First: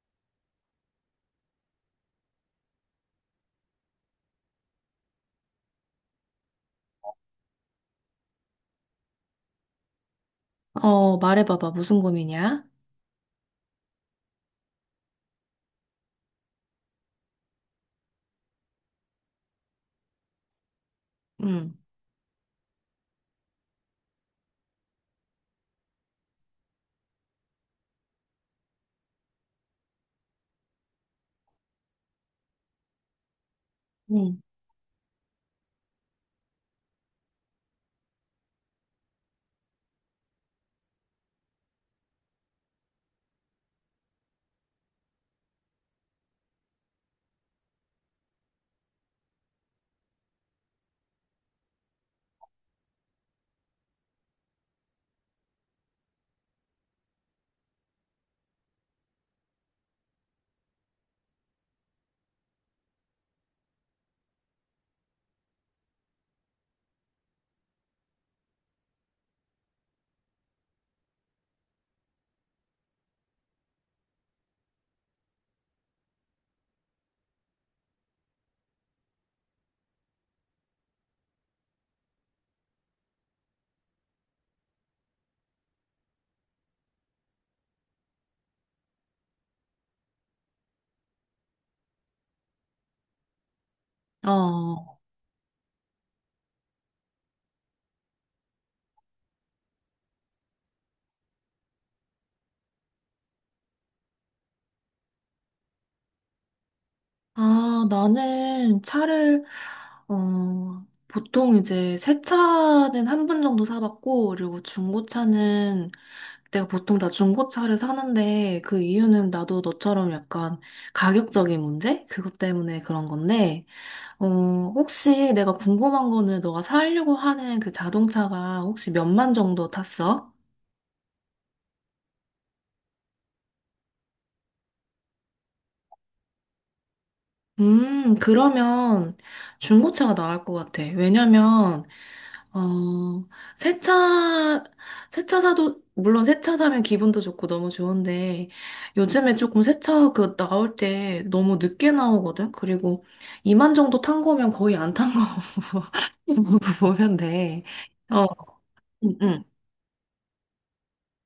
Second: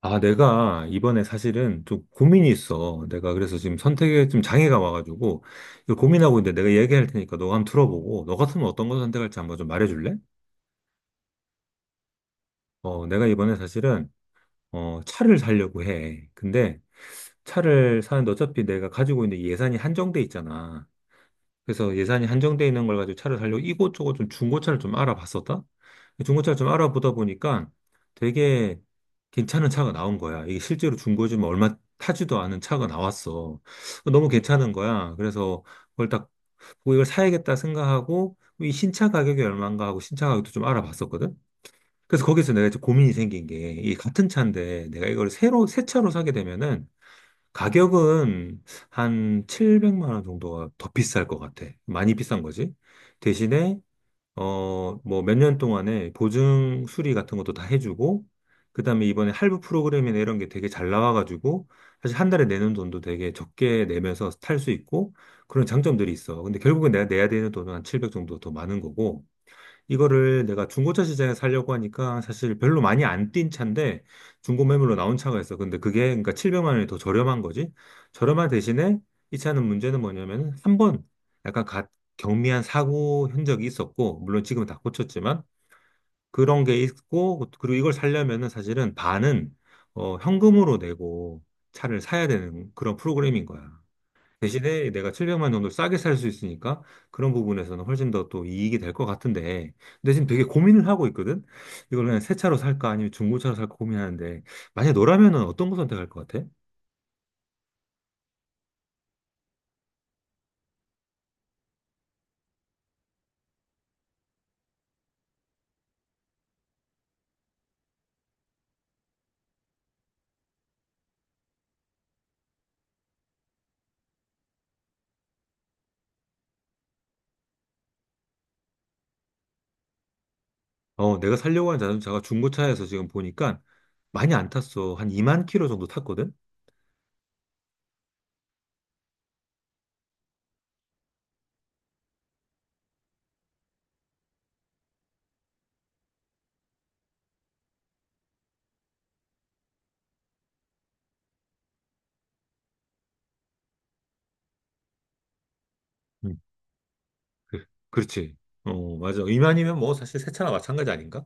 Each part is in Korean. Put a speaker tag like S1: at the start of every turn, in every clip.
S1: 아, 내가 이번에 사실은 좀 고민이 있어. 내가 그래서 지금 선택에 좀 장애가 와가지고, 이거 고민하고 있는데 내가 얘기할 테니까 너가 한번 들어보고, 너 같으면 어떤 걸 선택할지 한번 좀 말해줄래?
S2: 말해봐봐. 무슨 고민이야?
S1: 내가 이번에 사실은, 차를 사려고 해. 근데 차를 사는데 어차피 내가 가지고 있는 예산이 한정돼 있잖아.
S2: 응,
S1: 그래서 예산이 한정돼 있는 걸 가지고 차를 살려고 이곳저곳 좀 중고차를 좀 알아봤었다. 중고차를 좀 알아보다 보니까 되게 괜찮은 차가 나온 거야. 이게 실제로 중고지만 얼마 타지도 않은 차가 나왔어. 너무
S2: 응.
S1: 괜찮은 거야. 그래서 그걸 딱 보고 이걸 사야겠다 생각하고 이 신차 가격이 얼마인가 하고 신차 가격도 좀 알아봤었거든. 그래서 거기서 내가 이제 고민이 생긴 게 이 같은 차인데 내가 이걸 새로 새 차로 사게 되면은 가격은 한 700만 원 정도가 더 비쌀 것 같아. 많이 비싼 거지. 대신에, 뭐 몇 년 동안에 보증 수리 같은 것도 다 해주고, 그 다음에 이번에 할부 프로그램이나 이런 게 되게 잘 나와가지고, 사실 한 달에 내는 돈도 되게 적게 내면서 탈 수 있고, 그런 장점들이 있어. 근데 결국엔 내가 내야 되는 돈은 한 700 정도 더 많은 거고, 이거를 내가 중고차 시장에 살려고 하니까 사실 별로 많이 안 뛴 차인데 중고 매물로 나온 차가 있어. 근데 그게 그러니까 700만 원이 더 저렴한 거지. 저렴한 대신에 이 차는 문제는 뭐냐면 한 번 약간 가- 경미한 사고 흔적이 있었고 물론 지금은 다 고쳤지만 그런 게 있고 그리고 이걸 살려면은 사실은 반은 현금으로 내고 차를 사야 되는 그런 프로그램인 거야. 대신에
S2: 어,
S1: 내가 700만 정도 싸게 살 수 있으니까 그런 부분에서는 훨씬 더 또 이익이 될 것 같은데. 근데 지금 되게 고민을 하고 있거든? 이걸 그냥 새 차로 살까 아니면 중고차로 살까 고민하는데 만약 너라면은 어떤 거 선택할 것 같아?
S2: 나는 차를, 보통 이제 새 차는 한 번 정도 사봤고, 그리고 중고차는 내가 보통 다 중고차를 사는데, 그 이유는 나도 너처럼 약간 가격적인 문제? 그것 때문에 그런 건데, 어, 혹시 내가 궁금한 거는 너가 사려고 하는 그 자동차가 혹시 몇 만 정도 탔어?
S1: 내가 살려고 하는 자동차가 중고차에서 지금 보니까 많이 안 탔어. 한 2만 킬로 정도 탔거든?
S2: 그러면 중고차가 나을 것 같아. 왜냐면, 어, 새 차, 새차 사도, 물론 새차 사면 기분도 좋고 너무 좋은데, 요즘에 조금 새차 그 나올 때 너무 늦게 나오거든? 그리고 이만 정도 탄 거면 거의 안 탄 거
S1: 음,
S2: 보면 돼.
S1: 그-
S2: 어,
S1: 그렇지. 어,
S2: 응,
S1: 맞아.
S2: 응.
S1: 2만이면 뭐 사실 새 차나 마찬가지 아닌가?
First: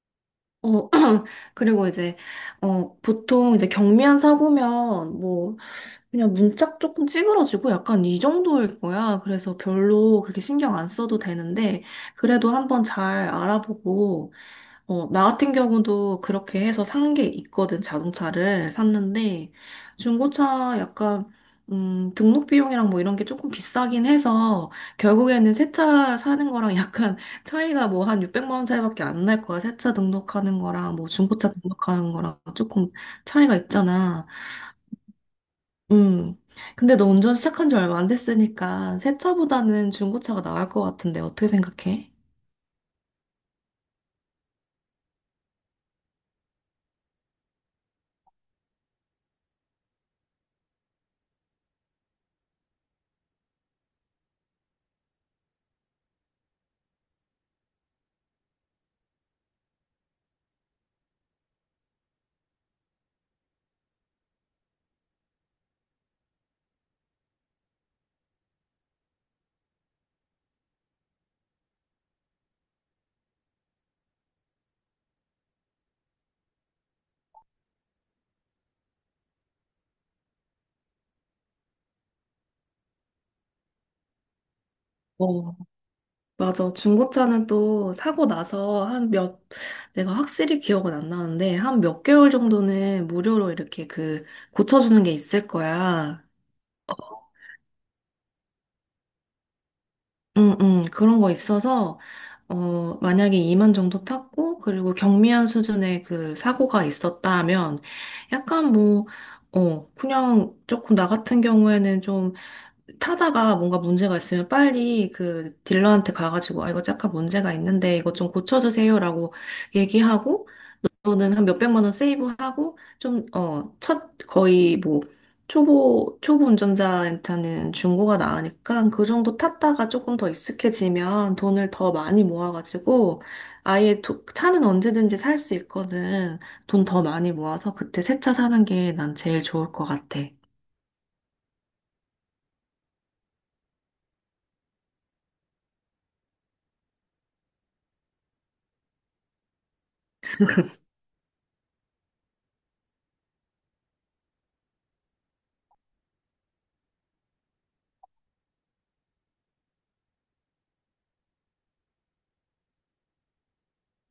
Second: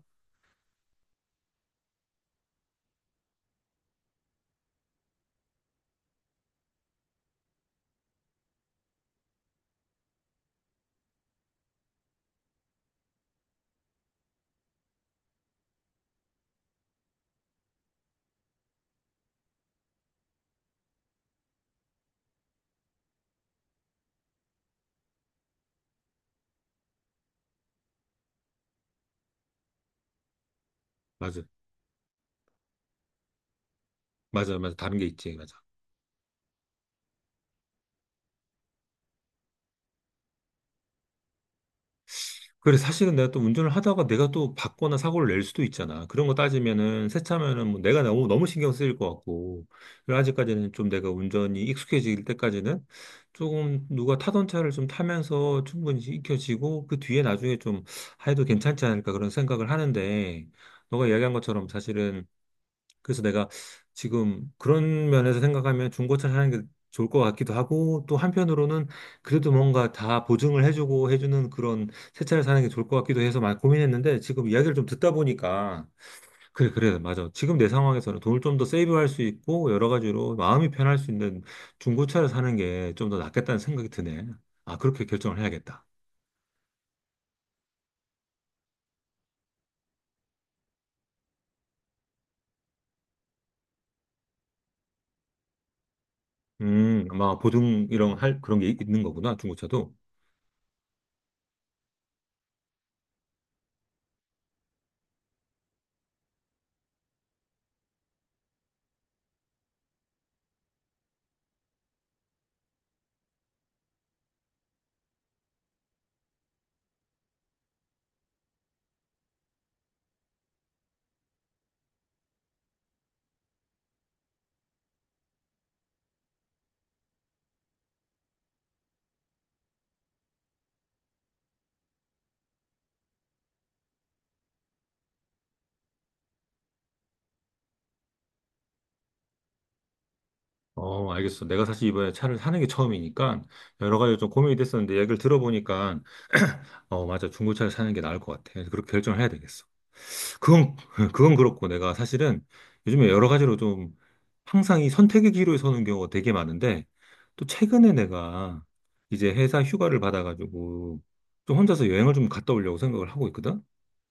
S2: 어, 그리고 이제, 보통 이제 경미한 사고면 뭐, 그냥 문짝 조금 찌그러지고 약간 이 정도일 거야. 그래서 별로 그렇게 신경 안 써도 되는데, 그래도 한번 잘 알아보고, 나 같은 경우도 그렇게 해서 산 게 있거든, 자동차를 샀는데, 중고차 약간, 등록 비용이랑 뭐 이런 게 조금 비싸긴 해서, 결국에는 새차 사는 거랑 약간 차이가 뭐 한 600만 원 차이밖에 안 날 거야. 새차 등록하는 거랑 뭐
S1: 맞아.
S2: 중고차 등록하는 거랑 조금 차이가 있잖아.
S1: 맞아, 맞아. 다른 게 있지. 맞아.
S2: 음. 근데 너 운전 시작한 지 얼마 안 됐으니까, 새 차보다는 중고차가 나을 것 같은데, 어떻게 생각해?
S1: 그래, 사실은 내가 또 운전을 하다가 내가 또 받거나 사고를 낼 수도 있잖아. 그런 거 따지면은, 세차면은 뭐 내가 너무, 너무 신경 쓰일 것 같고. 그래서 아직까지는 좀 내가 운전이 익숙해질 때까지는 조금 누가 타던 차를 좀 타면서 충분히 익혀지고, 그 뒤에 나중에 좀 해도 괜찮지 않을까 그런 생각을 하는데, 너가 이야기한 것처럼 사실은 그래서 내가 지금 그런 면에서 생각하면 중고차 사는 게 좋을 것 같기도 하고 또 한편으로는 그래도 뭔가 다 보증을 해주고 해주는 그런 새 차를 사는 게 좋을 것 같기도 해서 많이 고민했는데 지금 이야기를 좀 듣다 보니까 그래 그래 맞아 지금 내 상황에서는 돈을 좀 더 세이브할 수 있고 여러 가지로 마음이 편할 수 있는 중고차를 사는 게 좀 더 낫겠다는 생각이 드네. 아 그렇게 결정을 해야겠다.
S2: 맞아. 중고차는 또 사고 나서 한 몇, 내가 확실히 기억은 안 나는데, 한 몇 개월 정도는 무료로 이렇게 그, 고쳐주는 게 있을 거야.
S1: 아마 보증 이런 할 그런 게 있는 거구나 중고차도.
S2: 응, 응, 그런 거 있어서, 만약에 2만 정도 탔고, 그리고 경미한 수준의 그 사고가 있었다면, 약간 뭐, 그냥 조금 나 같은 경우에는 좀 타다가 뭔가 문제가 있으면 빨리 그 딜러한테 가가지고, 아, 이거 약간 문제가 있는데, 이거 좀 고쳐주세요라고 얘기하고, 저는 한 몇백만 원 세이브하고 좀, 거의 뭐, 초보, 초보 운전자한테는 중고가 나으니까 그 정도 탔다가 조금 더 익숙해지면 돈을 더 많이 모아가지고 차는 언제든지 살 수 있거든. 돈 더 많이 모아서 그때 새 차 사는 게 난 제일 좋을 것 같아.
S1: 어, 알겠어. 내가 사실 이번에 차를 사는 게 처음이니까 여러 가지 좀 고민이 됐었는데 얘기를 들어보니까 어, 맞아. 중고차를 사는 게 나을 것 같아. 그래서 그렇게 결정을 해야 되겠어. 그건, 그건 그렇고 내가 사실은 요즘에 여러 가지로 좀 항상 이 선택의 기로에 서는 경우가 되게 많은데 또 최근에 내가 이제 회사 휴가를 받아가지고 좀 혼자서 여행을 좀 갔다 오려고 생각을 하고 있거든.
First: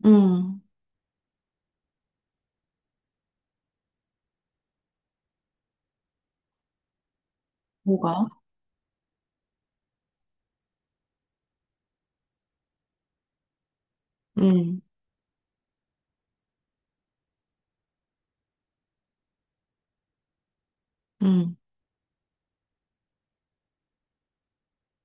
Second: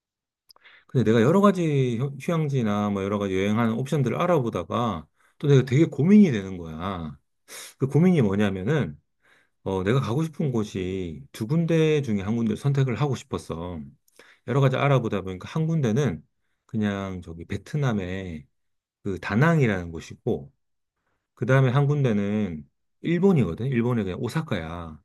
S2: 음,
S1: 근데 내가 여러 가지 휴양지나 뭐 여러 가지 여행하는 옵션들을 알아보다가 또 내가 되게 고민이 되는 거야. 그 고민이
S2: 뭐가?
S1: 뭐냐면은 내가 가고 싶은 곳이 두 군데 중에 한 군데를 선택을 하고 싶었어. 여러 가지
S2: 음,
S1: 알아보다 보니까 한 군데는 그냥 저기 베트남의 그 다낭이라는 곳이고, 그
S2: 음,
S1: 다음에 한 군데는 일본이거든. 일본의 그냥 오사카야.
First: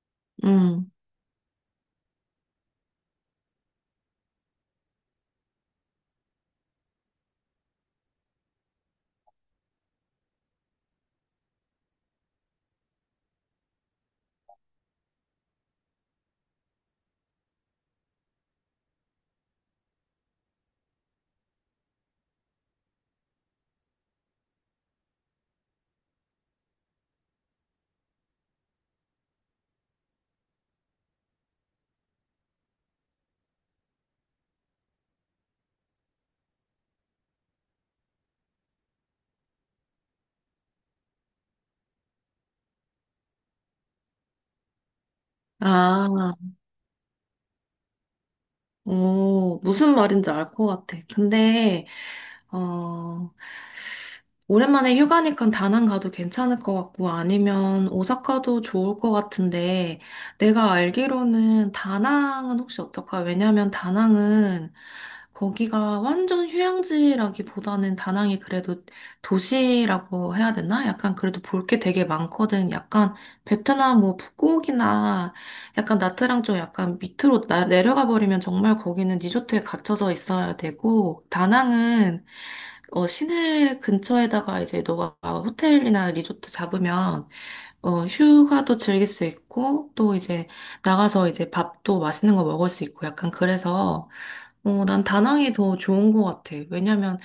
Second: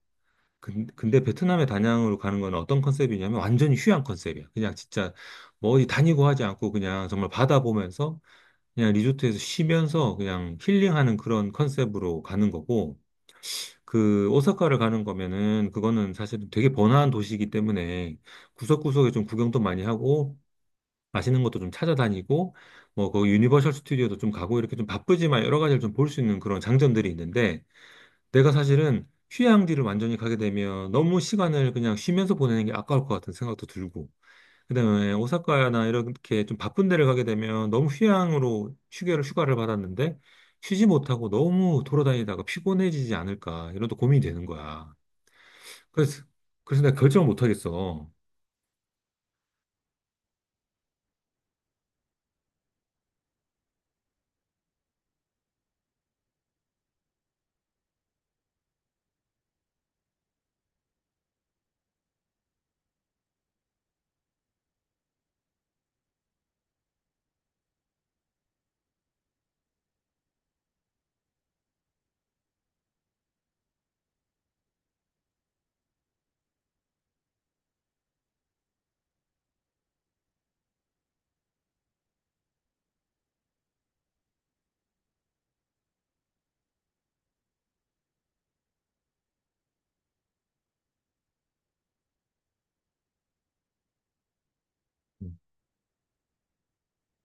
S1: 근-
S2: 음.
S1: 근데 베트남의 다낭으로 가는 건 어떤 컨셉이냐면 완전히 휴양 컨셉이야. 그냥 진짜 뭐 어디 다니고 하지 않고 그냥 정말 바다 보면서 그냥 리조트에서 쉬면서 그냥 힐링하는 그런 컨셉으로 가는 거고, 그 오사카를 가는 거면은 그거는 사실 되게 번화한 도시이기 때문에 구석구석에 좀 구경도 많이 하고 맛있는 것도 좀 찾아다니고 뭐 거기 유니버셜 스튜디오도 좀 가고 이렇게 좀 바쁘지만 여러 가지를 좀 볼 수 있는 그런 장점들이 있는데 내가 사실은 휴양지를 완전히 가게 되면 너무 시간을 그냥 쉬면서 보내는 게 아까울 것 같은 생각도 들고 그다음에 오사카나 이렇게 좀 바쁜 데를 가게 되면 너무 휴양으로 휴게를 휴가를 받았는데 쉬지 못하고 너무 돌아다니다가 피곤해지지 않을까 이런 또 고민이 되는 거야. 그래서,
S2: 아,
S1: 그래서 내가 결정을 못 하겠어.
S2: 오, 무슨 말인지 알 것 같아. 근데, 어, 오랜만에 휴가니까 다낭 가도 괜찮을 것 같고 아니면 오사카도 좋을 것 같은데 내가 알기로는 다낭은 혹시 어떨까? 왜냐면 다낭은 거기가 완전 휴양지라기보다는 다낭이 그래도 도시라고 해야 되나? 약간 그래도 볼 게 되게 많거든. 약간 베트남 뭐 푸꾸옥이나 약간 나트랑 좀 약간 밑으로 내려가 버리면 정말 거기는 리조트에 갇혀서 있어야 되고, 다낭은 시내 근처에다가 이제 너가 호텔이나 리조트 잡으면 휴가도 즐길 수 있고, 또 이제 나가서 이제 밥도 맛있는 거 먹을 수 있고, 약간 그래서, 난
S1: 음.
S2: 다낭이 더 좋은 것 같아. 왜냐면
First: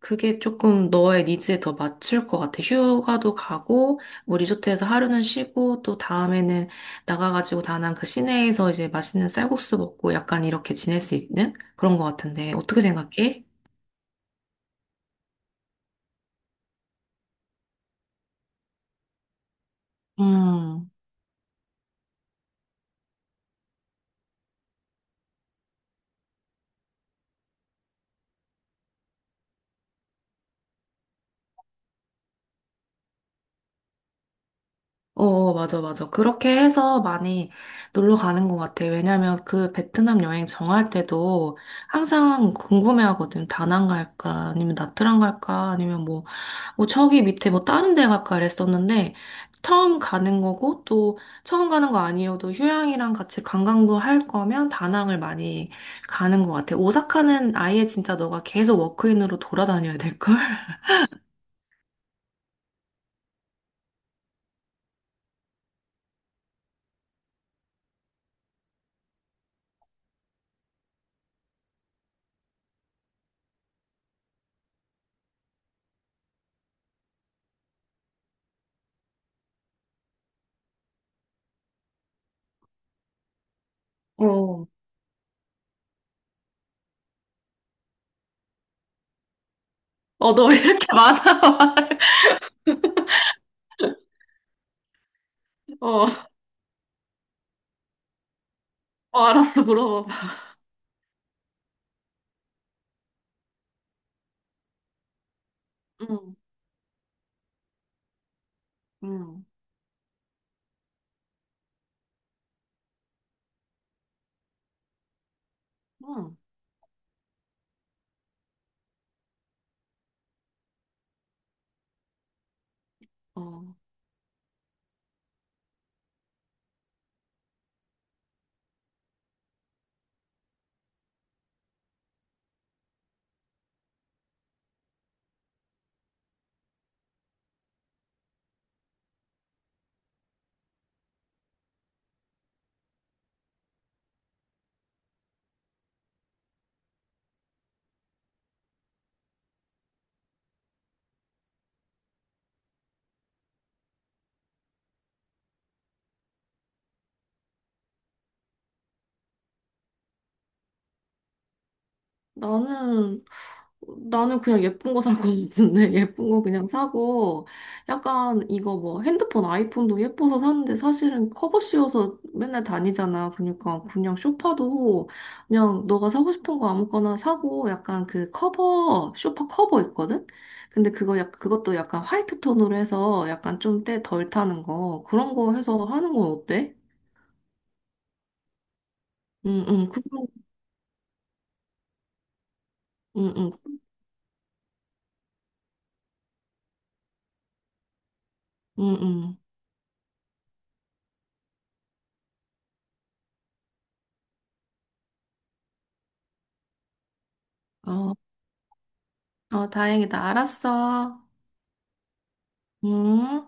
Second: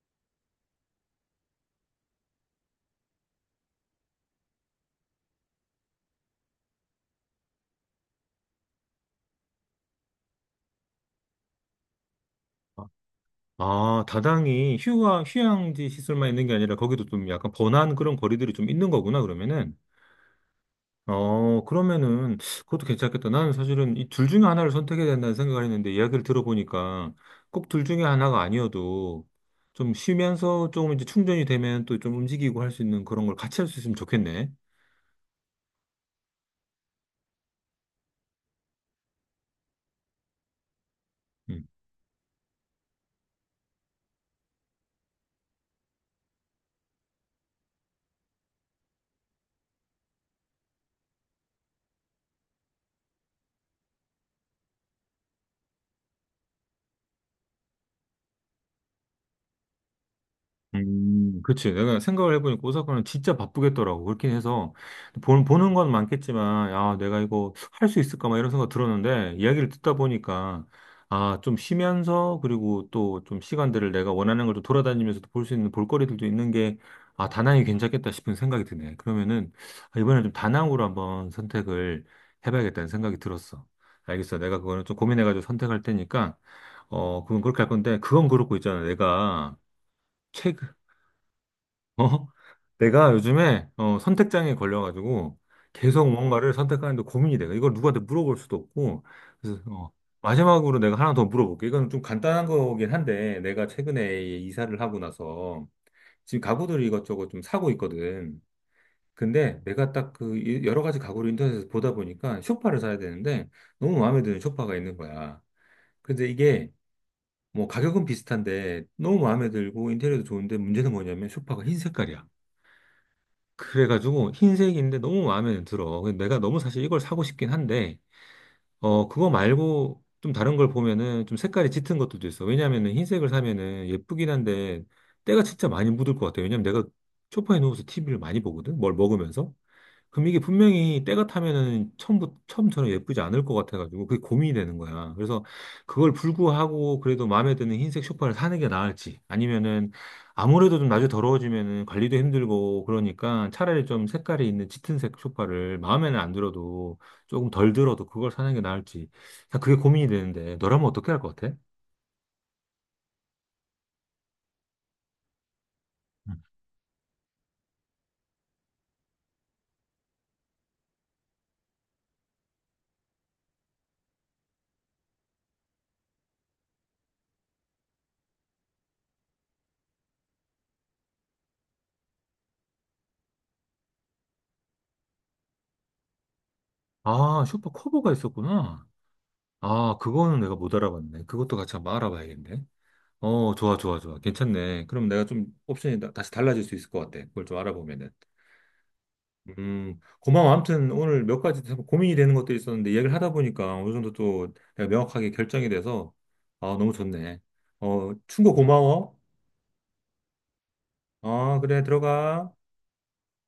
S2: 그게 조금 너의 니즈에 더 맞출 것 같아. 휴가도 가고, 뭐 리조트에서 하루는 쉬고, 또 다음에는 나가가지고 다낭 그 시내에서 이제 맛있는 쌀국수 먹고 약간 이렇게 지낼 수 있는 그런 것 같은데, 어떻게
S1: 아,
S2: 생각해?
S1: 아, 다당이 휴양, 휴양지 시설만 있는 게 아니라 거기도 좀 약간 번화한 그런 거리들이 좀 있는 거구나, 그러면은.
S2: 음.
S1: 어, 그러면은 그것도 괜찮겠다. 나는 사실은 이 둘 중에 하나를 선택해야 된다는 생각을 했는데 이야기를 들어보니까 꼭 둘 중에 하나가 아니어도 좀 쉬면서 조금 이제 충전이 되면 또 좀 움직이고 할 수 있는 그런 걸 같이 할 수 있으면 좋겠네.
S2: 어, 어, 맞아, 맞아. 그렇게 해서 많이 놀러 가는 것 같아. 왜냐면 그 베트남 여행 정할 때도
S1: 음.
S2: 항상 궁금해하거든. 다낭 갈까, 아니면 나트랑 갈까, 아니면 뭐 저기 밑에 뭐 다른 데 갈까 그랬었는데, 처음 가는 거고, 또 처음 가는 거 아니어도 휴양이랑 같이 관광도 할 거면 다낭을 많이 가는 것 같아. 오사카는 아예 진짜 너가 계속 워크인으로 돌아다녀야 될 걸?
S1: 그치. 내가 생각을 해보니까 오사카는 진짜 바쁘겠더라고. 그렇긴 해서, 보는 건 많겠지만, 아, 내가 이거 할 수 있을까? 막 이런 생각 들었는데, 이야기를 듣다 보니까, 아, 좀 쉬면서, 그리고 또 좀 시간들을 내가 원하는 걸 좀 돌아다니면서도 볼 수 있는 볼거리들도 있는 게, 아, 다낭이 괜찮겠다 싶은 생각이 드네. 그러면은, 아, 이번에 좀 다낭으로 한번 선택을 해봐야겠다는 생각이 들었어. 알겠어. 내가
S2: 어.
S1: 그거는 좀 고민해가지고 선택할 테니까, 어, 그건 그렇게 할 건데, 그건 그렇고 있잖아. 내가,
S2: 어, 너
S1: 책,
S2: 왜 이렇게 많아?
S1: 어? 내가 요즘에 선택장애 걸려가지고
S2: 어,
S1: 계속 뭔가를 선택하는데 고민이 돼. 이걸 누구한테 물어볼 수도 없고.
S2: 어,
S1: 그래서
S2: 알았어,
S1: 어,
S2: 물어봐.
S1: 마지막으로 내가 하나 더 물어볼게. 이건 좀 간단한 거긴 한데 내가 최근에 이사를 하고 나서
S2: 응,
S1: 지금 가구들을 이것저것 좀 사고 있거든.
S2: 응,
S1: 근데 내가 딱 그 여러 가지 가구를 인터넷에서 보다 보니까 소파를 사야 되는데 너무 마음에 드는 소파가 있는 거야. 근데
S2: 응.
S1: 이게 뭐 가격은 비슷한데 너무 마음에 들고 인테리어도 좋은데 문제는 뭐냐면 소파가 흰 색깔이야.
S2: 어,
S1: 그래가지고 흰색인데 너무 마음에 들어. 근데 내가 너무 사실 이걸 사고 싶긴 한데, 그거 말고 좀 다른 걸 보면은 좀 색깔이 짙은 것들도 있어. 왜냐면은 흰색을 사면은 예쁘긴 한데 때가 진짜 많이 묻을 것 같아. 왜냐면 내가 소파에 누워서 TV를 많이 보거든. 뭘 먹으면서. 그럼 이게 분명히 때가 타면은 처음부터, 처음처럼 예쁘지 않을 것 같아가지고 그게 고민이 되는 거야. 그래서 그걸 불구하고 그래도 마음에 드는 흰색 쇼파를 사는 게 나을지 아니면은 아무래도 좀 나중에 더러워지면은 관리도 힘들고 그러니까 차라리 좀 색깔이 있는 짙은색 쇼파를 마음에는 안 들어도 조금 덜 들어도 그걸 사는 게 나을지. 자, 그게 고민이 되는데 너라면 어떻게 할 것 같아?
S2: 나는, 나는 그냥 예쁜 거 살 거 같은데, 예쁜
S1: 음.
S2: 거 그냥 사고, 약간 이거 뭐 핸드폰, 아이폰도 예뻐서 샀는데 사실은 커버 씌워서 맨날 다니잖아. 그러니까 그냥 소파도 그냥 너가 사고 싶은 거 아무거나 사고, 약간 그 커버, 소파 커버 있거든? 근데 그거 약, 그것도 약간 화이트 톤으로 해서 약간 좀 때 덜 타는 거, 그런 거 해서 하는 건 어때?
S1: 아, 쇼파 커버가 있었구나.
S2: 응, 응,
S1: 아,
S2: 그거,
S1: 그거는 내가 못 알아봤네. 그것도 같이 한번 알아봐야겠네.
S2: 응, 응,
S1: 어, 좋아, 좋아, 좋아. 괜찮네. 그럼 내가 좀 옵션이 다시 달라질 수 있을 것 같아. 그걸 좀 알아보면은.
S2: 응, 응.
S1: 고마워. 아무튼 오늘 몇 가지 참 고민이 되는 것도 있었는데 얘기를 하다 보니까 어느 정도 또 내가 명확하게 결정이 돼서 아, 너무 좋네. 어,
S2: 아,
S1: 충고 고마워.
S2: 어, 다행이다. 알았어.
S1: 아, 그래, 들어가.
S2: 응?